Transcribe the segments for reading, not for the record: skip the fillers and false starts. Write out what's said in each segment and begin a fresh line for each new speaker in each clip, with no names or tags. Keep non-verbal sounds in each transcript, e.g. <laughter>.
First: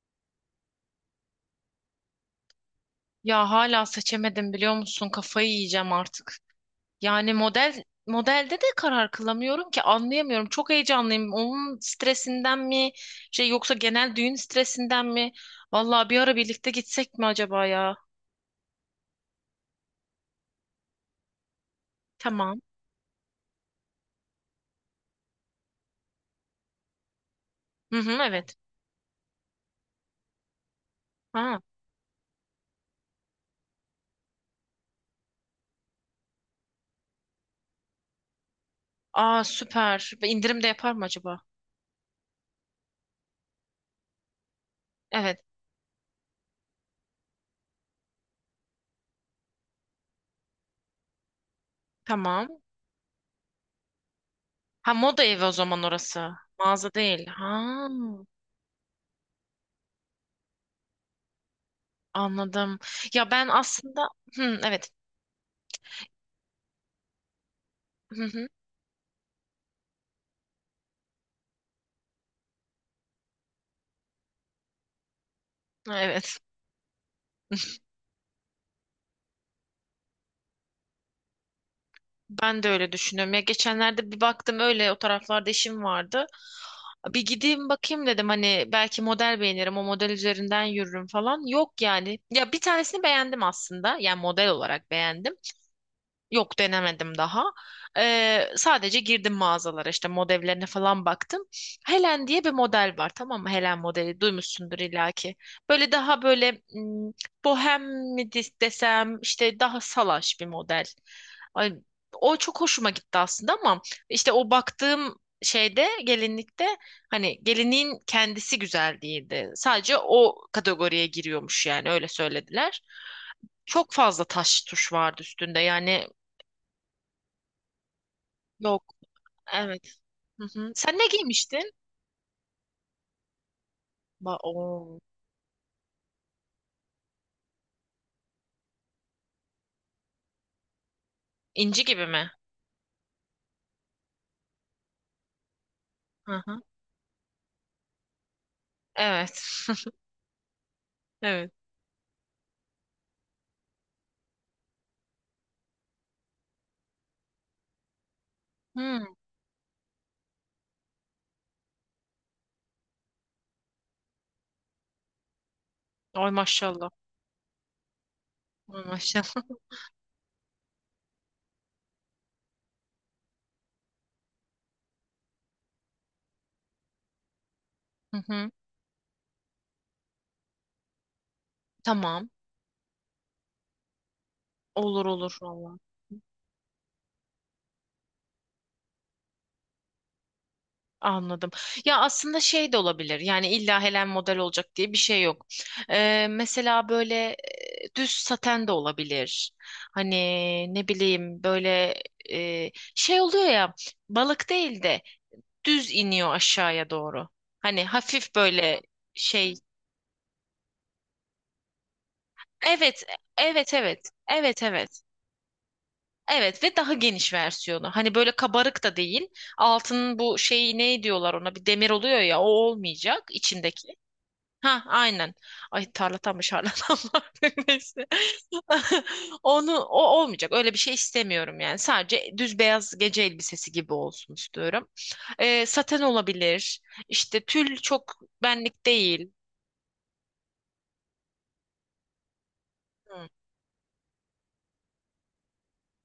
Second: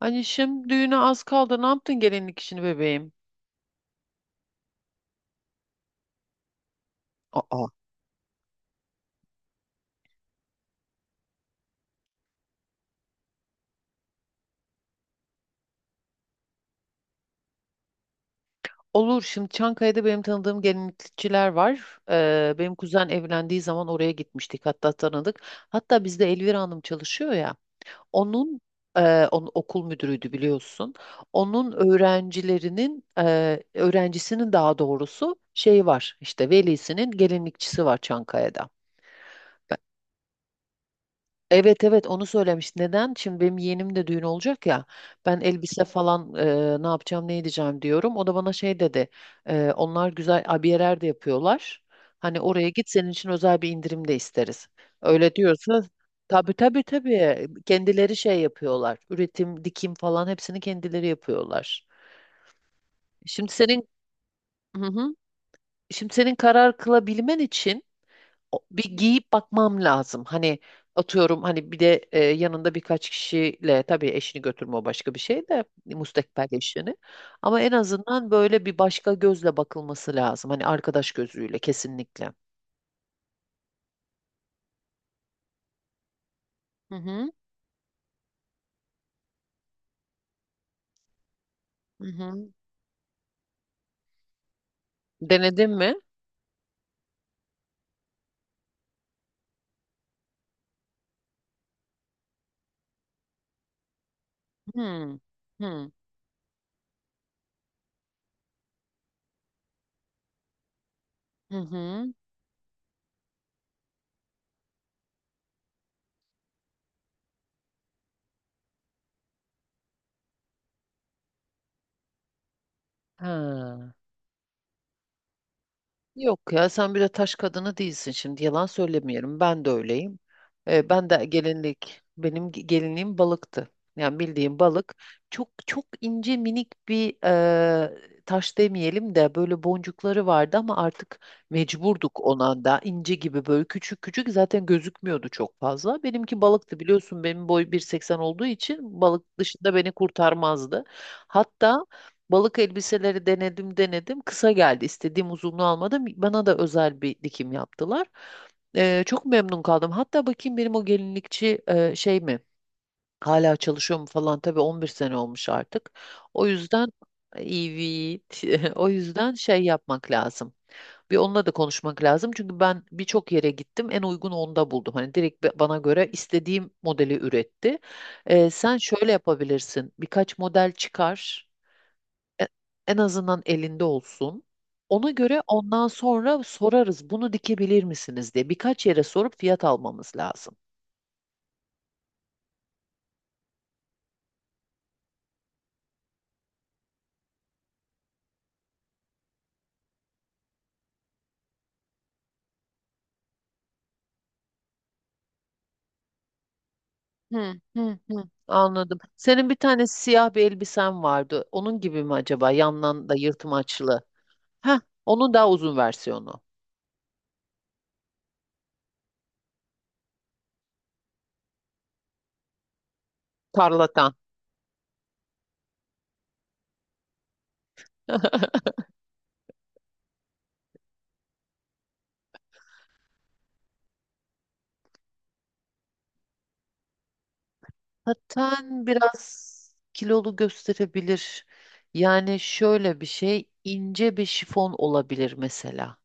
Anişim düğüne az kaldı. Ne yaptın gelinlik işini bebeğim?
Ya hala seçemedim biliyor musun? Kafayı yiyeceğim artık. Yani
Aa,
model modelde de karar kılamıyorum ki anlayamıyorum. Çok heyecanlıyım. Onun stresinden mi yoksa genel düğün stresinden mi? Vallahi bir ara birlikte gitsek mi acaba ya?
olur. Şimdi Çankaya'da benim tanıdığım gelinlikçiler var.
Tamam.
Benim kuzen evlendiği zaman oraya gitmiştik. Hatta tanıdık. Hatta bizde Elvira Hanım çalışıyor ya.
Hı hı, evet.
Onun onun okul müdürüydü biliyorsun.
Ha.
Onun öğrencilerinin öğrencisinin daha doğrusu şey var. İşte velisinin gelinlikçisi var Çankaya'da.
Aa, süper. Ve indirim de yapar mı acaba?
Evet evet, onu söylemiş. Neden? Şimdi benim yeğenim de düğün olacak ya.
Evet.
Ben elbise falan ne yapacağım ne edeceğim diyorum. O da bana şey dedi. Onlar güzel abiyeler de yapıyorlar. Hani
Tamam.
oraya git, senin için özel bir indirim de isteriz.
Ha, moda
Öyle
evi o zaman
diyorsa
orası.
tabii tabii
Mağaza değil.
tabii,
Ha.
kendileri şey yapıyorlar. Üretim, dikim falan hepsini kendileri yapıyorlar.
Anladım. Ya ben
Şimdi senin
aslında, hı,
hı
evet.
hı. Şimdi senin karar kılabilmen için
Hı hı,
bir giyip bakmam lazım. Hani atıyorum, hani bir de yanında birkaç kişiyle, tabii eşini götürme, o başka bir şey, de
evet.
müstakbel eşini. Ama en azından böyle bir başka gözle bakılması lazım. Hani arkadaş gözüyle kesinlikle.
Ben de öyle düşünüyorum. Ya geçenlerde bir baktım, öyle o taraflarda işim vardı.
Hı
Bir
hı.
gideyim bakayım dedim, hani belki model beğenirim, o model üzerinden yürürüm falan. Yok
Hı
yani.
hı.
Ya bir tanesini beğendim aslında. Yani model olarak beğendim.
Denedin mi?
Yok, denemedim daha. Sadece girdim mağazalara, işte modellerine falan baktım. Helen diye bir model var, tamam mı? Helen modeli duymuşsundur
Hı.
illaki.
Hı.
Böyle, daha böyle bohem mi desem, işte daha salaş bir model.
Hı
Ay,
hı.
o çok hoşuma gitti aslında ama işte o baktığım şeyde, gelinlikte, hani gelinliğin kendisi güzel değildi. Sadece o kategoriye giriyormuş, yani öyle söylediler. Çok
Ha.
fazla taş tuş vardı üstünde yani.
Yok ya, sen bir de taş kadını değilsin, şimdi yalan
Yok.
söylemiyorum, ben de
Evet.
öyleyim.
Hı hı. Sen ne
Ben de
giymiştin?
gelinlik, benim gelinliğim balıktı. Yani bildiğim balık,
Oo.
çok çok ince minik bir taş demeyelim de böyle boncukları vardı ama artık
İnci gibi
mecburduk,
mi?
ona da ince gibi böyle küçük küçük, zaten gözükmüyordu çok fazla. Benimki
Hı hı.
balıktı, biliyorsun benim boy 1,80 olduğu için balık
Evet.
dışında
<laughs>
beni kurtarmazdı.
Evet.
Hatta Balık elbiseleri denedim denedim. Kısa geldi. İstediğim uzunluğu almadım. Bana da özel bir dikim yaptılar.
Hmm.
Çok memnun kaldım. Hatta bakayım, benim o gelinlikçi şey mi? Hala çalışıyor mu falan. Tabii 11 sene olmuş artık.
Ay
O yüzden
maşallah.
evet. <laughs>
Ay
O yüzden
maşallah.
şey yapmak lazım. Bir onunla da konuşmak lazım. Çünkü ben birçok yere gittim. En uygun onda buldum. Hani direkt bana göre istediğim modeli üretti.
<laughs> Hı hı.
Sen şöyle yapabilirsin. Birkaç model çıkar.
Tamam.
E- En azından elinde olsun.
Olur
Ona
olur
göre
valla.
ondan sonra sorarız bunu dikebilir misiniz diye. Birkaç yere sorup fiyat almamız lazım.
Anladım. Ya aslında şey de olabilir. Yani illa Helen model olacak diye bir şey yok. Mesela böyle, düz saten de olabilir. Hani ne bileyim, böyle şey oluyor ya, balık değil de düz iniyor aşağıya doğru.
Hı
Hani
hı hı.
hafif böyle
Anladım. Senin
şey.
bir tane siyah bir elbisen vardı. Onun gibi mi acaba?
Evet,
Yandan da
evet,
yırtmaçlı.
evet. Evet,
Heh,
evet.
onun daha uzun versiyonu.
Evet, ve daha geniş versiyonu. Hani böyle kabarık da değil. Altının bu şeyi, ne diyorlar ona? Bir demir oluyor ya, o olmayacak içindeki.
Tarlatan.
Ha, aynen. Ay, tarlatan mı şarlatan mı artık? <laughs> Neyse.
<laughs>
<laughs> Onu, o olmayacak. Öyle bir şey istemiyorum yani. Sadece düz beyaz gece elbisesi gibi olsun istiyorum. Saten olabilir. İşte tül çok benlik
Zaten
değil.
biraz kilolu gösterebilir. Yani şöyle bir
Hı.
şey, ince bir şifon olabilir mesela.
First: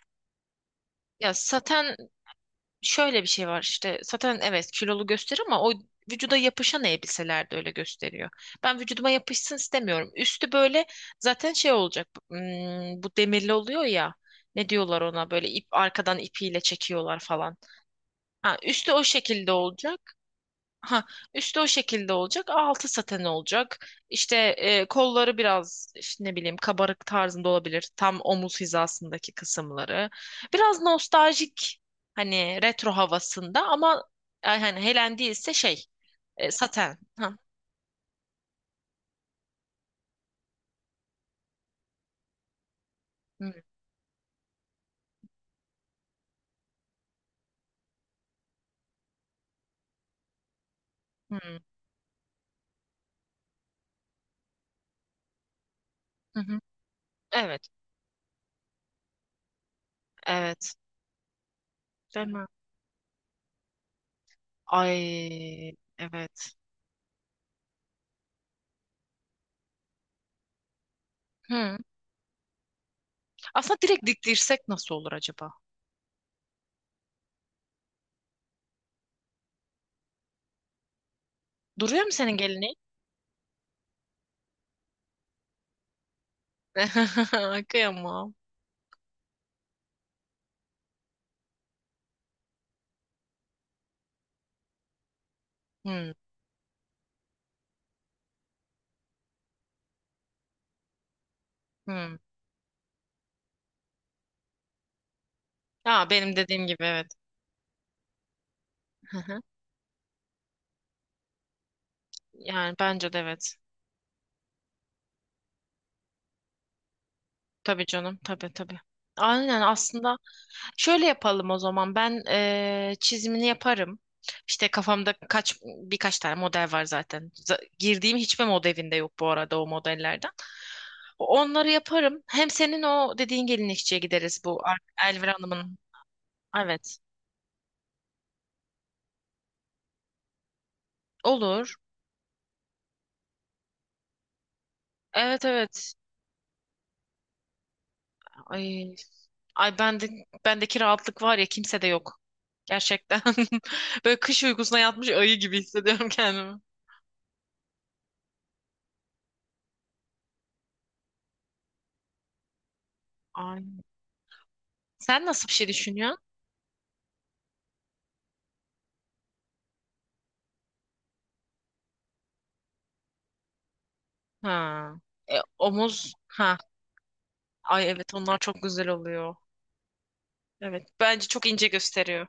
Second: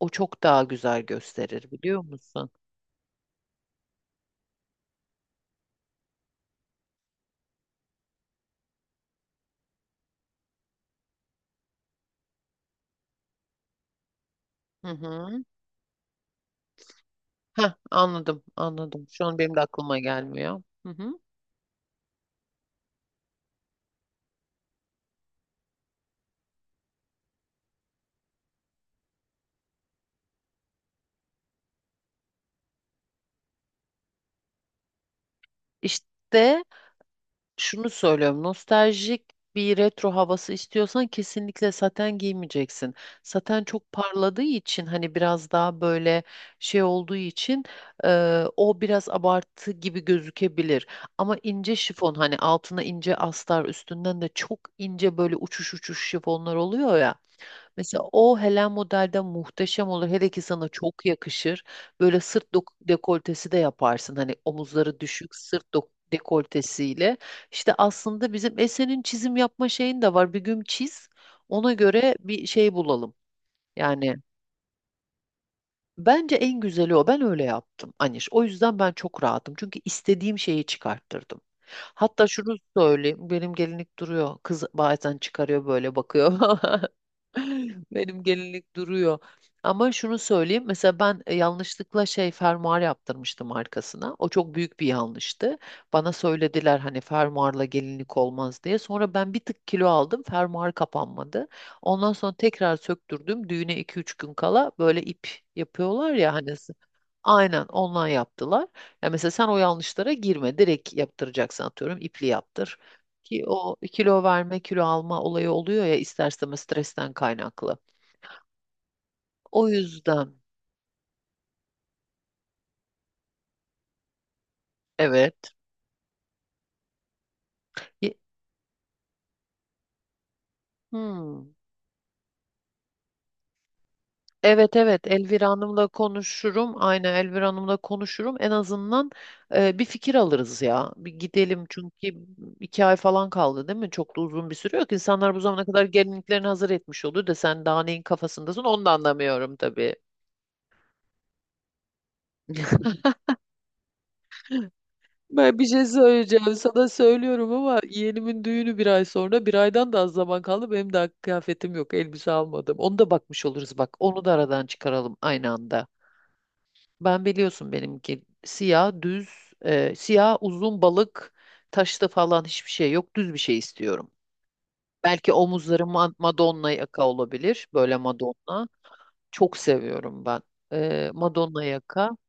O çok daha güzel
Ya
gösterir,
saten,
biliyor musun?
şöyle bir şey var, işte saten, evet, kilolu gösteriyor ama o vücuda yapışan elbiseler de öyle gösteriyor. Ben vücuduma yapışsın istemiyorum. Üstü böyle zaten şey olacak, bu demirli oluyor ya, ne
Hı
diyorlar ona,
hı.
böyle ip, arkadan ipiyle çekiyorlar falan.
Heh, anladım,
Ha, üstü o
anladım. Şu an
şekilde
benim de aklıma
olacak.
gelmiyor. Hı
Ha,
hı.
üstü o şekilde olacak, altı saten olacak. İşte kolları biraz işte ne bileyim kabarık tarzında olabilir. Tam omuz hizasındaki kısımları. Biraz nostaljik, hani retro havasında ama hani helen değilse şey,
İşte
saten. Ha.
şunu söylüyorum. Nostaljik bir retro havası istiyorsan kesinlikle saten giymeyeceksin.
Hı,
Saten çok parladığı için, hani biraz daha böyle şey olduğu için o biraz abartı gibi gözükebilir. Ama
hı,
ince şifon, hani altına ince astar, üstünden de çok ince böyle uçuş uçuş
hı
şifonlar
hı.
oluyor ya.
Evet,
Mesela o Helen modelde muhteşem olur. Hele ki sana
evet.
çok yakışır. Böyle
Değil
sırt
mi?
dekoltesi de yaparsın. Hani omuzları düşük sırt
Ay, evet.
dekoltesiyle. İşte aslında bizim Esen'in çizim yapma şeyin de var. Bir gün çiz. Ona
Hı.
göre bir şey bulalım.
Aslında direkt
Yani
diktirsek nasıl olur acaba?
Bence en güzeli o. Ben öyle yaptım Aniş. O yüzden ben çok rahatım. Çünkü istediğim şeyi çıkarttırdım.
Duruyor mu
Hatta
senin
şunu
gelinin?
söyleyeyim. Benim gelinlik duruyor. Kız bazen çıkarıyor böyle bakıyor. <laughs>
<laughs>
Benim
Kıyamam.
gelinlik duruyor. Ama şunu söyleyeyim. Mesela ben yanlışlıkla şey fermuar yaptırmıştım arkasına. O çok büyük bir yanlıştı. Bana
Hı,
söylediler hani fermuarla gelinlik olmaz diye. Sonra ben bir tık kilo aldım. Fermuar kapanmadı. Ondan
hı.
sonra tekrar söktürdüm. Düğüne 2-3 gün kala böyle ip
Ha,
yapıyorlar ya
benim
hani.
dediğim gibi, evet.
Aynen ondan yaptılar. Ya
Hı
mesela
hı.
sen o yanlışlara girme. Direkt yaptıracaksın, atıyorum ipli
Yani
yaptır.
bence de
Ki
evet.
o kilo verme kilo alma olayı oluyor ya, ister istemez stresten kaynaklı.
Tabii canım, tabii tabii. Aynen.
O
Aslında
yüzden
şöyle yapalım o zaman. Ben çizimini yaparım. İşte kafamda kaç
evet.
birkaç tane model var zaten. Girdiğim
Ye-
hiçbir modelinde yok bu arada, o modellerden.
Hmm.
Onları yaparım. Hem senin o dediğin gelinlikçiye gideriz, bu
evet evet,
Elvira
Elvira
Hanım'ın.
Hanım'la konuşurum.
Evet.
Aynen, Elvira Hanım'la konuşurum. En azından bir fikir alırız ya. Bir gidelim
Olur.
çünkü 2 ay falan kaldı değil mi? Çok da uzun bir süre yok. İnsanlar bu
Evet,
zamana kadar
evet.
gelinliklerini hazır etmiş oldu da, sen daha neyin kafasındasın onu da
Ay,
anlamıyorum
ay,
tabii.
bendeki rahatlık var ya, kimse de yok.
<laughs>
Gerçekten. <laughs> Böyle kış uykusuna yatmış ayı gibi
Ben bir şey
hissediyorum
söyleyeceğim
kendimi.
sana, söylüyorum ama yeğenimin düğünü 1 ay sonra, bir aydan da az zaman kaldı, benim daha kıyafetim yok, elbise almadım, onu da bakmış
Ay.
oluruz, bak onu da aradan çıkaralım
Sen nasıl
aynı
bir şey
anda.
düşünüyorsun?
Ben, biliyorsun benimki siyah düz siyah uzun balık, taşlı falan hiçbir şey yok, düz bir şey istiyorum.
Ha.
Belki omuzları
Omuz. Ha.
Madonna yaka olabilir,
Ay
böyle
evet, onlar çok
Madonna
güzel oluyor.
çok seviyorum ben.
Evet. Bence çok
Madonna
ince
yaka,
gösteriyor.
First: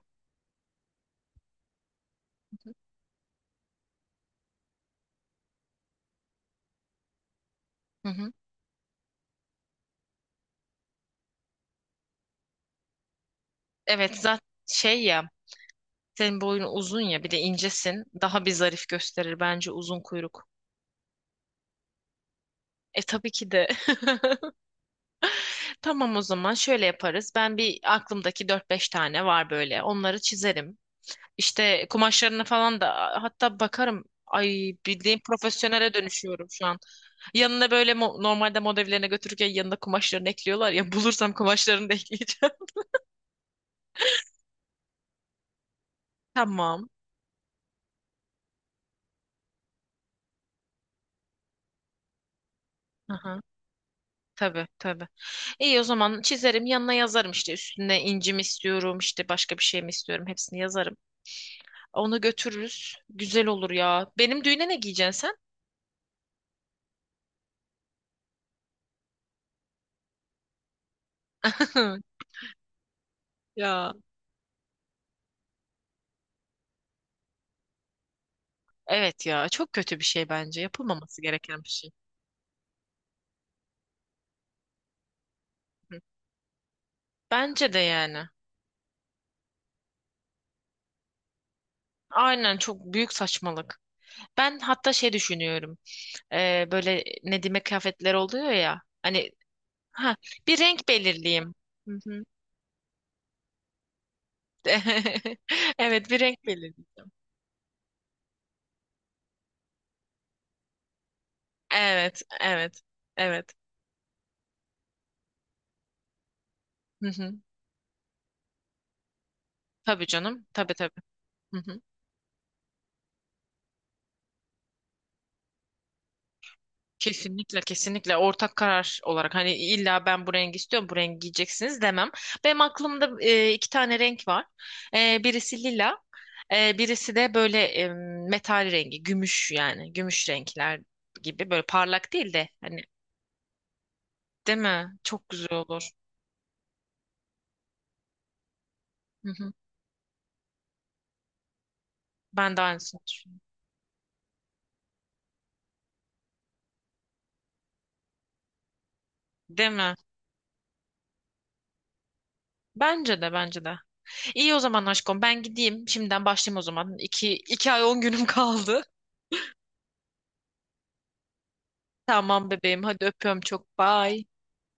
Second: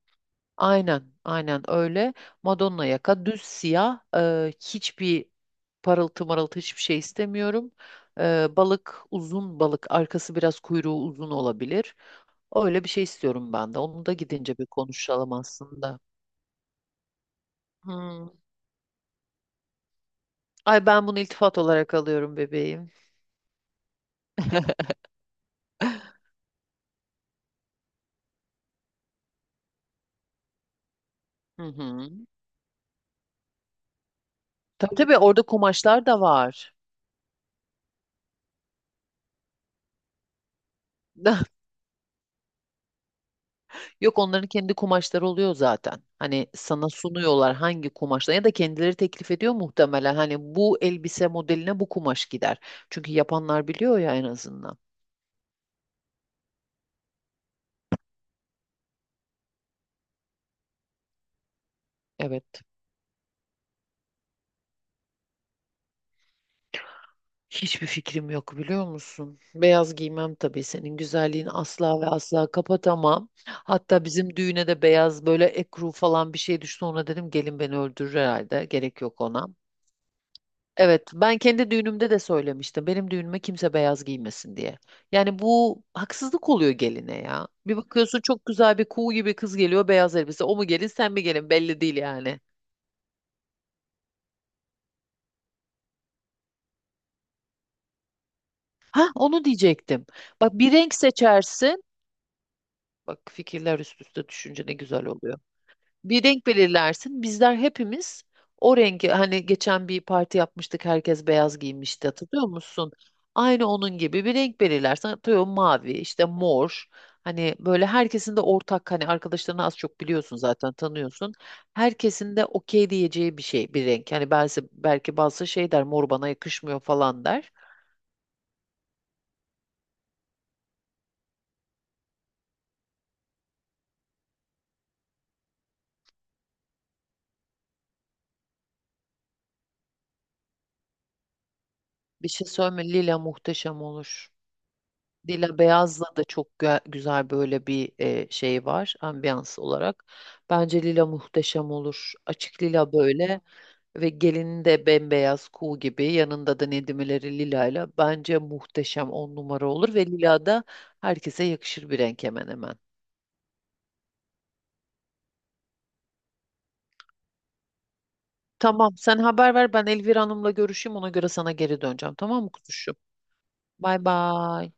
aynen aynen öyle, Madonna yaka düz siyah, hiçbir parıltı marıltı hiçbir şey istemiyorum.
Hı hı.
Balık, uzun balık, arkası biraz kuyruğu uzun olabilir. Öyle bir şey istiyorum ben de. Onu da
Evet, zaten
gidince bir
şey ya,
konuşalım aslında.
senin boyun uzun ya, bir de incesin.
Hmm.
Daha bir zarif gösterir bence uzun kuyruk.
Ay, ben bunu iltifat olarak alıyorum bebeğim.
E, tabii ki de. <laughs> Tamam, o zaman şöyle yaparız. Ben, bir, aklımdaki dört beş tane var böyle. Onları çizerim.
Hı
İşte
hı.
kumaşlarına falan da hatta bakarım. Ay,
Tabii tabii,
bildiğim
orada
profesyonele
kumaşlar da
dönüşüyorum şu
var.
an. Yanına böyle normalde modellerine götürürken yanına kumaşlarını ekliyorlar ya. <laughs> Bulursam
<laughs>
kumaşlarını da ekleyeceğim.
Yok, onların kendi kumaşları oluyor zaten.
<laughs>
Hani
Tamam.
sana sunuyorlar hangi kumaşla, ya da kendileri teklif ediyor muhtemelen. Hani bu elbise modeline bu kumaş gider. Çünkü
Aha.
yapanlar biliyor ya en
Tabii
azından.
tabii. İyi, o zaman çizerim, yanına yazarım, işte üstüne inci mi istiyorum, işte başka bir şey mi istiyorum, hepsini yazarım. Onu
Evet.
götürürüz. Güzel olur ya. Benim düğüne ne giyeceksin
Hiçbir fikrim yok, biliyor musun? Beyaz giymem tabii, senin güzelliğini
sen?
asla ve
<laughs>
asla kapatamam.
Ya.
Hatta bizim düğüne de beyaz böyle ekru falan bir şey düştü. Ona dedim, gelin beni öldürür herhalde. Gerek yok
Evet
ona.
ya, çok kötü bir şey bence.
Evet,
Yapılmaması
ben
gereken bir
kendi
şey.
düğünümde de söylemiştim. Benim düğünüme kimse beyaz giymesin diye. Yani bu
Hı.
haksızlık oluyor geline ya.
Bence
Bir
de
bakıyorsun
yani.
çok güzel bir kuğu gibi kız geliyor, beyaz elbise. O mu gelin sen mi gelin belli değil yani.
Aynen, çok büyük saçmalık. Ben hatta şey düşünüyorum. Böyle Nedim'e kıyafetler oluyor ya.
Ha,
Hani,
onu diyecektim.
ha,
Bak,
bir
bir
renk
renk
belirleyeyim.
seçersin.
Hı hı.
Bak, fikirler üst üste düşünce ne güzel
<laughs>
oluyor.
Evet, bir
Bir
renk
renk
belirleyeceğim.
belirlersin. Bizler hepimiz o rengi, hani geçen bir parti yapmıştık herkes beyaz giymişti
Evet,
hatırlıyor
evet,
musun?
evet.
Aynı onun gibi bir renk belirlersin. Atıyorum mavi, işte mor.
Hı hı.
Hani böyle herkesin de ortak, hani arkadaşlarını az çok
Tabii
biliyorsun
canım,
zaten,
tabii tabii.
tanıyorsun.
Hı hı.
Herkesin de okey diyeceği bir şey, bir renk. Hani belki, belki bazı şey der, mor bana yakışmıyor falan der.
Kesinlikle, kesinlikle ortak karar olarak, hani illa ben bu rengi istiyorum, bu rengi giyeceksiniz demem. Benim aklımda iki tane renk var. Birisi lila, birisi de böyle, metal rengi, gümüş, yani gümüş renkler gibi, böyle parlak
Bir
değil
şey
de hani,
söyleme, lila muhteşem olur.
değil mi? Çok güzel
Dila
olur.
Beyaz'la da çok güzel böyle bir şey var,
Hı hı.
ambiyans olarak. Bence lila muhteşem olur.
Ben de
Açık lila
aynısını düşünüyorum.
böyle, ve gelinin de bembeyaz kuğu gibi, yanında da Nedimeleri lilayla, bence muhteşem on numara
Değil
olur.
mi?
Ve lila da herkese yakışır bir renk hemen hemen.
Bence de, bence de. İyi, o zaman aşkım, ben gideyim. Şimdiden başlayayım o zaman. İki ay on günüm <laughs> kaldı.
Tamam, sen haber ver, ben Elvira Hanım'la görüşeyim, ona göre sana geri döneceğim, tamam mı
Tamam bebeğim,
kuzuşum?
hadi öpüyorum çok.
Bay
Bye.
bay.